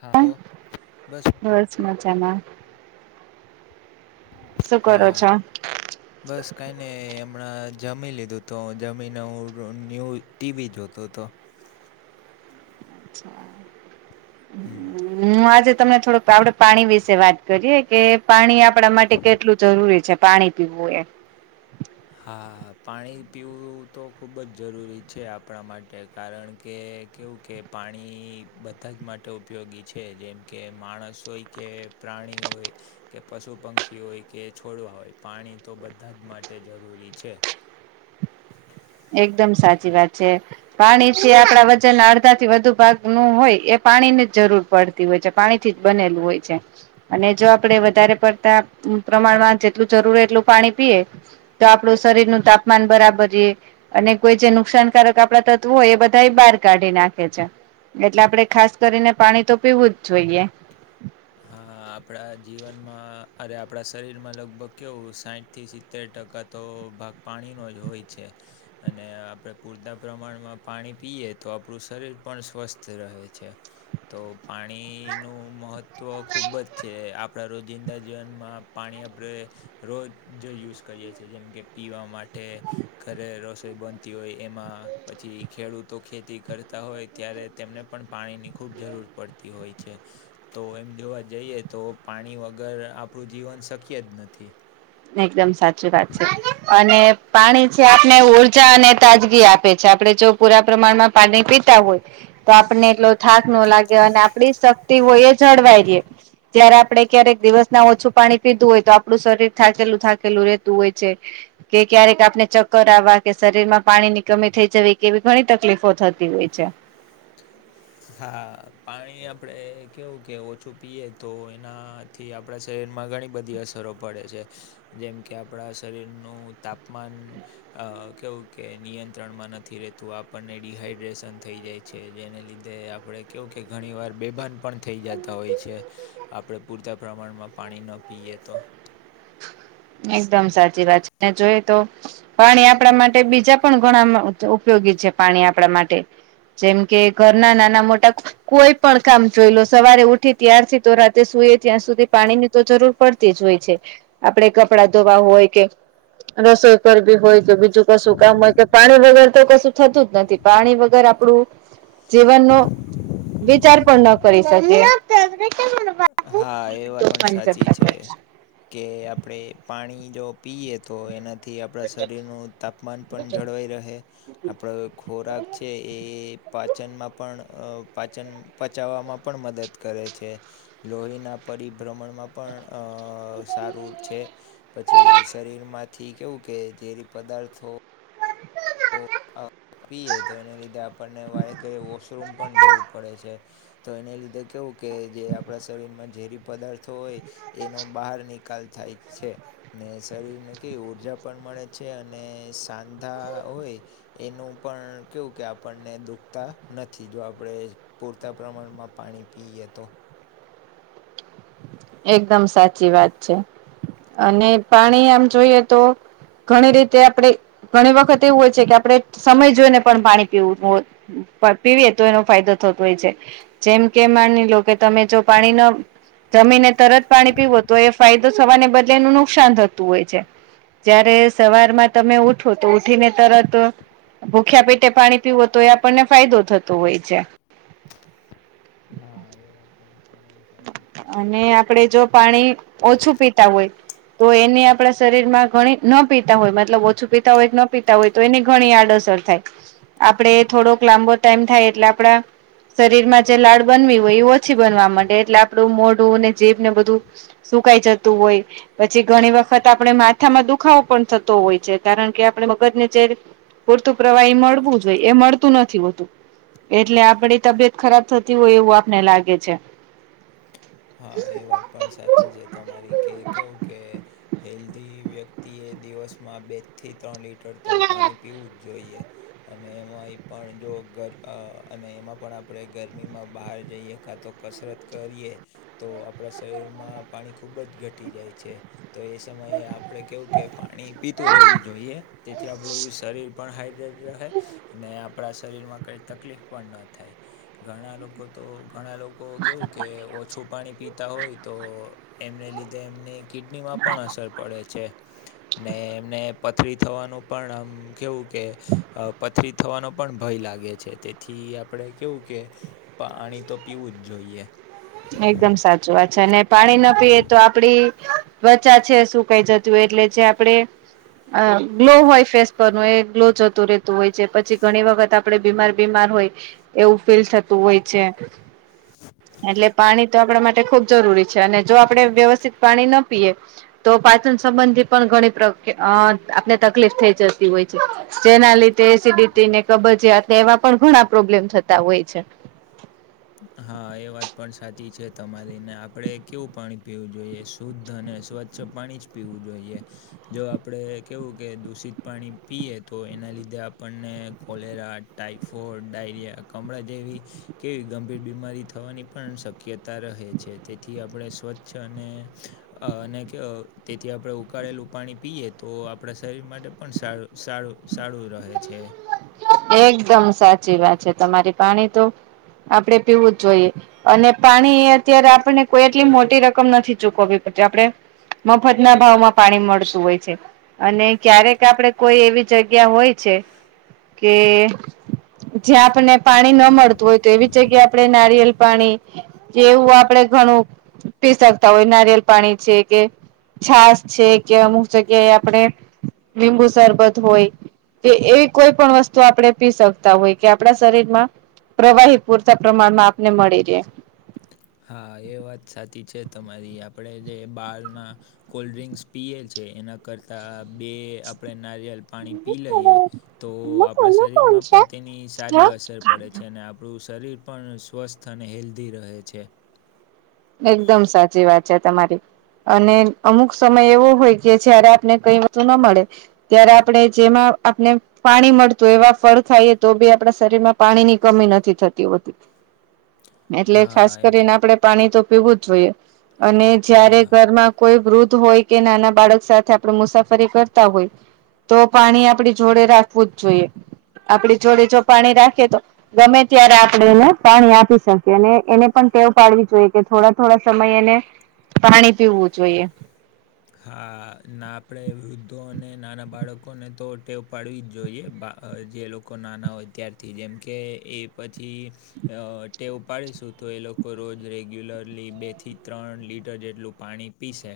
હા તો બસ મજામાં. શું કરો હાત. છો? બસ કઈ નેય અમણાં જમી લીધું તો જમીને હું રું ન્યૂ ટીવી જોતો તો. [inaudible] હમ્મ. હું આજે તમને થોડુંક પાવડ પાણી વિશે વાત કરીએ કે પાણી આપ આપડા માટે કેટલું જરૂરી છે પાણી પીવું એમ. હા પાણી પીવું તો ખૂબ જ જરૂરી છે આપણા માટે. કારણ કે કેવું કે પાણી બધા જ માટે ઉપયોગી છે જેમ કે માણસ હોય કે પ્રાણી હોય કે, પશુ પંખી હોય કે, છોડવા હોય પાણી તો બધા જ માટ તે જરૂરી છે. એકદમ સાચી વાત છે પાણી છે આપડા વધ તેના અડધા થી વધુ ભાગનું હોય એ પાણીની જ જરૂર પડતી હોય છે. પાણીથી જ બનેલું હોય છે. અને જો આપડે વધારે પડતા પ્રમાણમાં જેટલું જરૂર હોય એટલું પાણી પીએ તો આપડું શરીર નું તાપમાન બરાબર રેય. અને કોઈ જે નુકસાનકારક આપડા તત્વો હોય એ બધાયે બાર કાઢી નાખે છે. એટલે આપડે ખાસ કરીને પાણી તો પીવું જ જોઈએ. હા આપણા જીવનમાં અરે આપડા શરીરમાં લગભગ કેવું સાઈટ થી સિત્તેર ટકા તો ભાગ પાણીનો જ હોય છે. અને આપણે પૂરતા પ્રમાણમાં પાણી પીએ તો આપણું શરીર પણ સ્વસ્થ રહે છે. તો પાણીનું મહત વ ખૂબ જ છે આપણા રોજિંદા જીવનમાં પાણી આપડે રોજ જ યુઝ કરીએ છીએ જેમ કે પીવા માટે ઘરે રસોઈ બનતી હોય એમાં પછી ખેડૂતો ખેતી કરતા હોય ત્યારેત. તેમને પણ પાણીની ખૂબ જરૂર પડતી હોય છે. તો એમ જોવા જઈએ તો પાણી વગર આપણું જીવન શક્ય જ નથી. એકદમ સાચી વાત છે અને પાણી છે આપને ઉર્જા અને તાજગી આપે છે આપડે જો પૂરા પ્રમાણમાં પાનિ પીતા હોય તો આપને એટલો થાક નો લાગે અને આપડી શક્તિ હોય એ જળવાય રીએ. જયારે આપડે ક્યારેક દિવસ ના ઓછું પાણી પીધું હોય તો આપડુ શરીર થાકેલું થાકેલું રહેતું હોય છે. કે ક્યારેક આપને ચક્કર આવવા કે શરીર માં પાણી ની કમી થઈ જવી કેવી ઘણી તકલીફો થતી હોય છે. હા પાણી આપડે કેવું કે ઓછું પીએ તો એના થી આપડા શરીરમાં ઘણી બધી અસરો પડે છે. જેમ કે આપડા શરીરનું તાપમાન અ કેવું કે નિયંત્રણમાં નથી રેતું આપણને ડીહાઈડ્રેશન થઈ જાય છે જેને લીધે તે આપણે કેવું કે ઘણી વાર બેભાન પણ થઈ જાતા હોય છે. આપડે પૂરતા પ્રમાણમાં પાણી ન પીએ તો. એકદમ સાચી વાત છે ને જોઈ તો પાણી આપણા માટે બીજા પણ ઘણા મ ઉપયોગી છે પાણી આપણા માટે. જેમ કે ઘરના નાના મોટા કોઈ પણ કામ જોઈ લો સવારે ઉઠી ત્યારથી તો રાતે સુઈએ ત્યાં સુધી પાણી ની તો જરૂર પડતી જ હોય છે આપડે કપડાં ધોવા હોય કે રસોઈ કરરબી હોય કે બીજું કશું કામ હોય કે પાણી વગર તો કશું થતું જ નથી. પાણી વગર આપડું જીવનનું વિચાર પણ ન કરી શકીએ. હા એ વાત પણ સાચી છે. કે આપણે પાણી જો પીએ તો એના થી આપણા શરીરનું તાપમાન પણ જળવાઈ રહે, આપણો ખોરાક છે. એ પાચનમાં પણ પાચન પચાવવામાં પણ મદદ કરે છે. લોહીના પરિભ્રમણમાં પણ સારું છે. પછી શરીર માંથી કેવું કે ઝેરી પદાર્થો પીએ તો એને લીધે આપણને વારે ઘરે વોશરૂમ પણ જવું પડે છે. તો એને લીધે કેવું કે જે આપણા શરીરમાં ઝેરી પદાર્થો હોય, એનો બહાર નીક નિકાલ થાય છે, ને શરીરને કેવી ઉર્જા પણ મળે છે અને સાંધા હોય, એનું પણ કેવું કે આપણને દુખતા નથી જો આપણે. પૂરતા પ્રમાણમાં પાણી પીએ તો. એકદમ સાચી વાત છે, અને પાણી આમ જોઈએ તો. ઘણી રીતે આપણે ઘણી વખત એવું હોય છે કે આપણે સમય જોઈને પણ પાણી પીવું હોય. પીવીએ તો એનો ફાયદો થતો હોય છે. જેમ કે માની લો કે તમે જો પાણી ન જમીને તરત પાણી પીવું તો એ ફાયદો થવાને બદલે એનું નુકસાન થતું હોય છે. જયારે સવારમાં તમે ઉઠો તો ઉઠીને તરત ભૂખ્યા પેટે પાણી પીવું તો એ આપણને ફાયદો થતો હોય છે. હા, એ વાત પણ તમારી સાચી છે કે અને આપણે કેવું જો કે પાણી ઓછું પીતા હોય. તો એની આપણા શરીર માં ઘણી ન પીતા હોય મતલબ ઓછું પીતા હોય ન પીતા હોય. તો એની ઘણી આડઅસર થાય, આપણે થોડોક લાંબો ટાઈમ થાય એટલે આપડા શરીર માં જે લાડ બનવી હોય એ ઓછી બનવા માટે. એટલે આપડું મોઢું અને જીભ ને બધું સુકાય જતું તો હોય. પછી ઘણી વખત આપણે માથામાં દુખાવો પણ થતો હોય છે, કારણ કે આપણે મગજને જે પૂરતું પ્રવાહી મળવું જો હોય એ મળતું નથી હોતું. એટલે આપડી તબિયત ખરાબ થતી હોય એવું આપને લાગે છે. હા એ વાત પણ સાચી છે તમારી, કે કેવું કે હેલ્ધી વ્યક્તિ તેએ દિવસમાં બે થી ત્રણ લીટર તો પાણી પીવું જ જોઈએ. અને એમાં એ પણ જો ગર અને એમાં પણ આપણે ગરમીમાં બહાર જઈએ કાં તો કસરત કરીએ તો આપણા શરીરમાં પાણી ખૂબ જ ઘટી જાય છે. તો એ સમયે આપડે કેવું કે પાણી પીતું રહેવું જોઈએ, તેથી આપડું શરીર પણ હાઈડ્રેડ રહે, અને આપણા શરીરમાં કાંઈ તકલીફ પણ ન થાય. ઘણા લોકો તો ઘણા લોકો કેવું કે ઓછું પાણી પીતા હોય તો એમને લીધે એમને કિડનીમાં પણ અસર પડે છે. ને એમને પથરી થવાનું પણ આમ કેવું કે અહ પથરી થવાનો પણ ભય લાગે છે. તેથી આપણે કેવું કે પાણી તો પીવું જ જોઈએ. એકદમ સાચી વાત છે. અને પાણી ના પીએ તો આપડી [unintelligible] છે સૂકાઈ જતી હોય એટલે જે આપડે અહ ગ્લો હોય ફેસ પરનું એ ગ્લો જતું રહેતું હોય છે. પછી ઘણી વખત આપ પણે બીમાર-બીમાર હોય એવું ફીલ થતું હોય છે. એટલે પાણી તો આપણા માટે ખૂબ જરૂરી છે. અને જો આપડણે વ્યવસ્થિત પાણી ન પીએ તો પાચન સંબંધી પણ ઘણી પ્ર અહ આપને તકલીફ થઈ જતી હોય છે. જેના લીધ ધે એસિડિટી ને કબજિયાત એવા પણ ઘણા પ્રોબ્લેમ થતા હોય છે. હા એ વાત પણ સાચી છે તમારી. ને આપણે કેવું પાણી પીવું જોઈએ? શુદ્ધ અને સ્વચ્છ છ પાણી જ પીવું જોઈએ. જો આપણે કેવું કે દૂષિત પાણી પીએ તો એના લીધે આપણને કોલેરા ટાઈફોડ, ડાયરિયા, કમળા જેવી કેવી. ગંભીર બીમારી થવાની પણ શક્યતા રહે છે. તેથી આપણે સ્વચ્છ અને અને કે તેથી આપણે ઉકાળેલું પાણી પીએ તો આપણા શરીર માટે પણ સારું-સારું-સારું રહે છે. એકદમ સાચી વાત છે તમારી. પાણી તો આપડે પીવું જ જોઈએ. અને પાણી અત્યારે આપને કોઈ એટલી મોટી રકમ નથી ચૂકવવી પતી આપડે. મફતના ભાવમાં પાણી મળતું હોય છે. અને ક્યારેક આપડે કોઈ એવી જગ્યા હોય છે. કે, જયા આપણને પાણી ન મળતું હોય તેવી. જગ્યા આપડે નારિયેલ પાણી, જેવું આપડે ઘણું. પી શકતા હોય, નારિયેલ પાણી છે કે. છાસ છે કે અમુક જગ્યાએ આપણે લીંબુ સરરબત હોય. તો એવી કોઈ પણ વસ્ત તો આપડે પી શકતા હોય, કે આપણા શરીર માં પ્રવાહી પૂરતા પ્રમાણમાં આપને મળી રહે. હા એ વાત સાચી છે તમારી, આપણેે જે બારના. કોલ્ડ્રિંક્સ પીએલ છે, એના કરતા બે આપણે નારિયલ. પાણી પી લઈએ, તો આપણા શરીરમાં પણ તેની સારી હા અસર પડે છે. તેને આપણું શરીર પણ સ્વસ્થ અને હેલ્ધી રહે છે. એકદમ સાચી વાત છે તમારી. અને અમુક સમય એવો હોય કે જયારે આપને કઈ વતુ ના મળે. ત્યારે આપણે જેમાં આપને પાણી મળતું એવા ફળ ખાઈએ, તો બી આપણા શરીરમાં. પાણી ની કમી નથી થતી હોતી. [inaudible] એટલે ખાસ હા એમ કરીને આપણેે પાણી તો પીવું જ જોઈએ, અને જયારે હા ઘરમાં. કોઈ વૃદ્ધ હોય કે, નાના બાળક સાથે આપણે મુસાફરી કરતા હોય. તો પાણી આપણી જોડે રાખવું જ જોઈએ, આપણી જોડે જો પાણી રાખીએ તો. ગમે ત્યારે આપણે એને પાણી આપી શકીએ, અને એને પણ ટેવ પાડવી જોઈએ. કે થોડા થોડા સમય એને પાણી પીવું જોઈએ. હા ના આપણેે વૃદ્ધો અને નાના બાળકોને તો ટેવ પાડવી જ જોઈએ, બા અ જે લોકો નાના હોય ત્યારથી, જેમકે એ પછી અ ટેવ ઉપાડીશું. તો એ લોકો રોજ રેગ્યુલરલી બેથી ત્રણ લીટર જેટલું પાણી પીશે.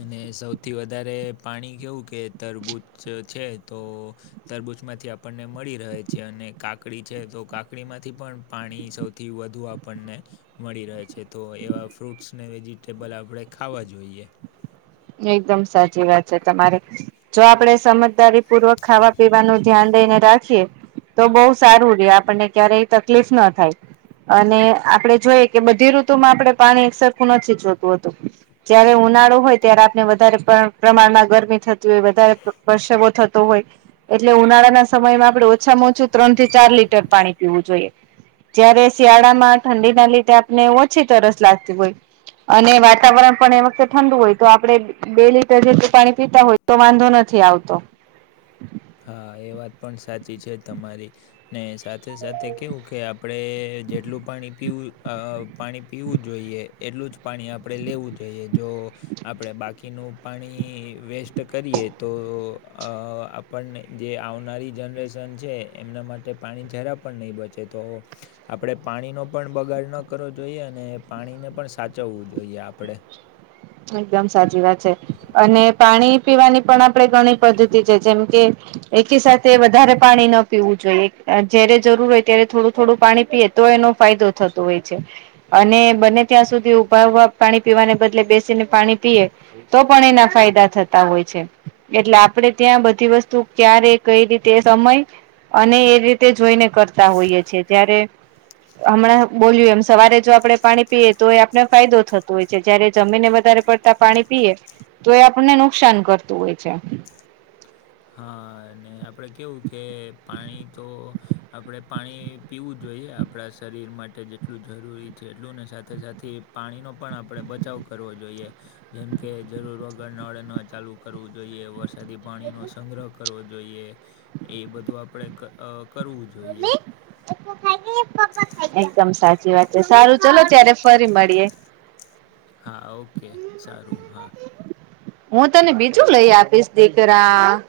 અને સૌથી વધારે પાણી કેવું કે તરબૂચ છે તો. તરબૂજ માંથી આપણને મળી રહે છે અને કાકડી છે તો કાકડીમાંથી પણ પાણી સૌથી. થી વધુ આપણને. મળી રહે છે, તો એવા ફ્રૂટ્સ ને વેજીિટેબલ આપણે ખાવા જોઈએ. એકદમ સાચી વાત છે, તમારે. જો આપડે સમજદારી પૂર્વક ખાવા પીવાનું ધ્યાન દઈને રાખીએ. તો બહુ સારું રે, આપણને ક્યારેય તકલીફ ના થાય. અને આપડણે જોઈએ કે બધી ઋતુમાં આપણે પાણી એક સરરખું નથી જોતું હતું. જયારે ઉનાળો હોય. ત્યારે આપને વધારે પ્ર પ્રમાણમાં ગરમી થતી હોય, વધારે પ્ર પ્રસવો થતો હોય. એટલે ઉનાળાના સમયમાં આપડણે ઓછામાં ઓછું ત્રણ થી ચાર લીટર પાણી પીવું જોઈએ. જયારે શિયાળા માં ઠંડી ના લીધે આપને ઓછી તરસ લાગતી હોય. અને વાતાવરણ પણ એ વખતે ઠંડુ હોય. તો આપડે બે લીટર જેટલું પાણી પીતા હોય તો વાંધો નથી આવતો. હા એ વાત પણ સાચી છે તમારી, ને સા થે સાથે કેવું કે આપણે જેટલું પાણી પીવું અ પાણી પીવું જોઈએ એટલું જ પાણી આપણે લેવું જોઈએ જો આપણે બાકીનું પાણી વેસ્ટ કરીએ તો આ પણને જે આવનારી જનરેશન છે, એમના માટે પાણી જરા પણ નહીં બચે તો આપણે પાણીનો પણ બગાડ ન કરવો જોઈએ, અને પાણીને પણ સાચવવું જોઈએ આપણેે એકદમ સાચી વાત છે, અને પાણી પીવાની પણ આપણેે ઘણી પદ્ધતિ છે, જેમ કે એકી સાથે વધારે પાણી ન પીવું જોઈએ, અ જયારે જરૂર હોય ત્યારે થોડું થોડું પાણી પીએ તો એનો ફાયદો થતો હોય છે, અને બંને ત્યાં સુધી ઊભા ઉભા પાણી પીવાને બદલે બેસ જેને પાણી પીએ, તો પણ એના ફાયદા થતા હોય છે. એટલે આપડે ત્યાં બધી વસ્તુ ક્યારે કઈ રીતે એ સમય અને એ રીતે જોઈને કરતા હોઈએ છે, જ્યારે હમણાં બોલ્યું એમ સવારે જો આપણે પાણી પીએ તો આપને ફાયદો થતો હોય છે, જયારે જમીનને વધારે પડતા પાણી પીએ તો એ આપણને નુકસાન કરતું હોય છે. હા, અને આપણે કેવું કે પાણી તો આપણે પાણી પીવું જોઈએ, આપણા શરીર માટે જેટલું જરૂરી છે એટલું ને સાથે સાથે પાણીનો પણ આપણે બચાવ કરવો જોઈએ, જેમકે જરૂર વગર નળ ન ચાલુ કરવું જોઈએ, વરસાદી પાણી નો સંગ્રહ કરવો જોઈએ, એ બધું આપણે કરવું જોઈએ [unintelligible] એકદમ સાચી વાત છે, સારું ચલો ત્યારે ફરી મળીએ. હા ઓકે સારું હા હું તને બીજું લઈ આપીશ દીકરા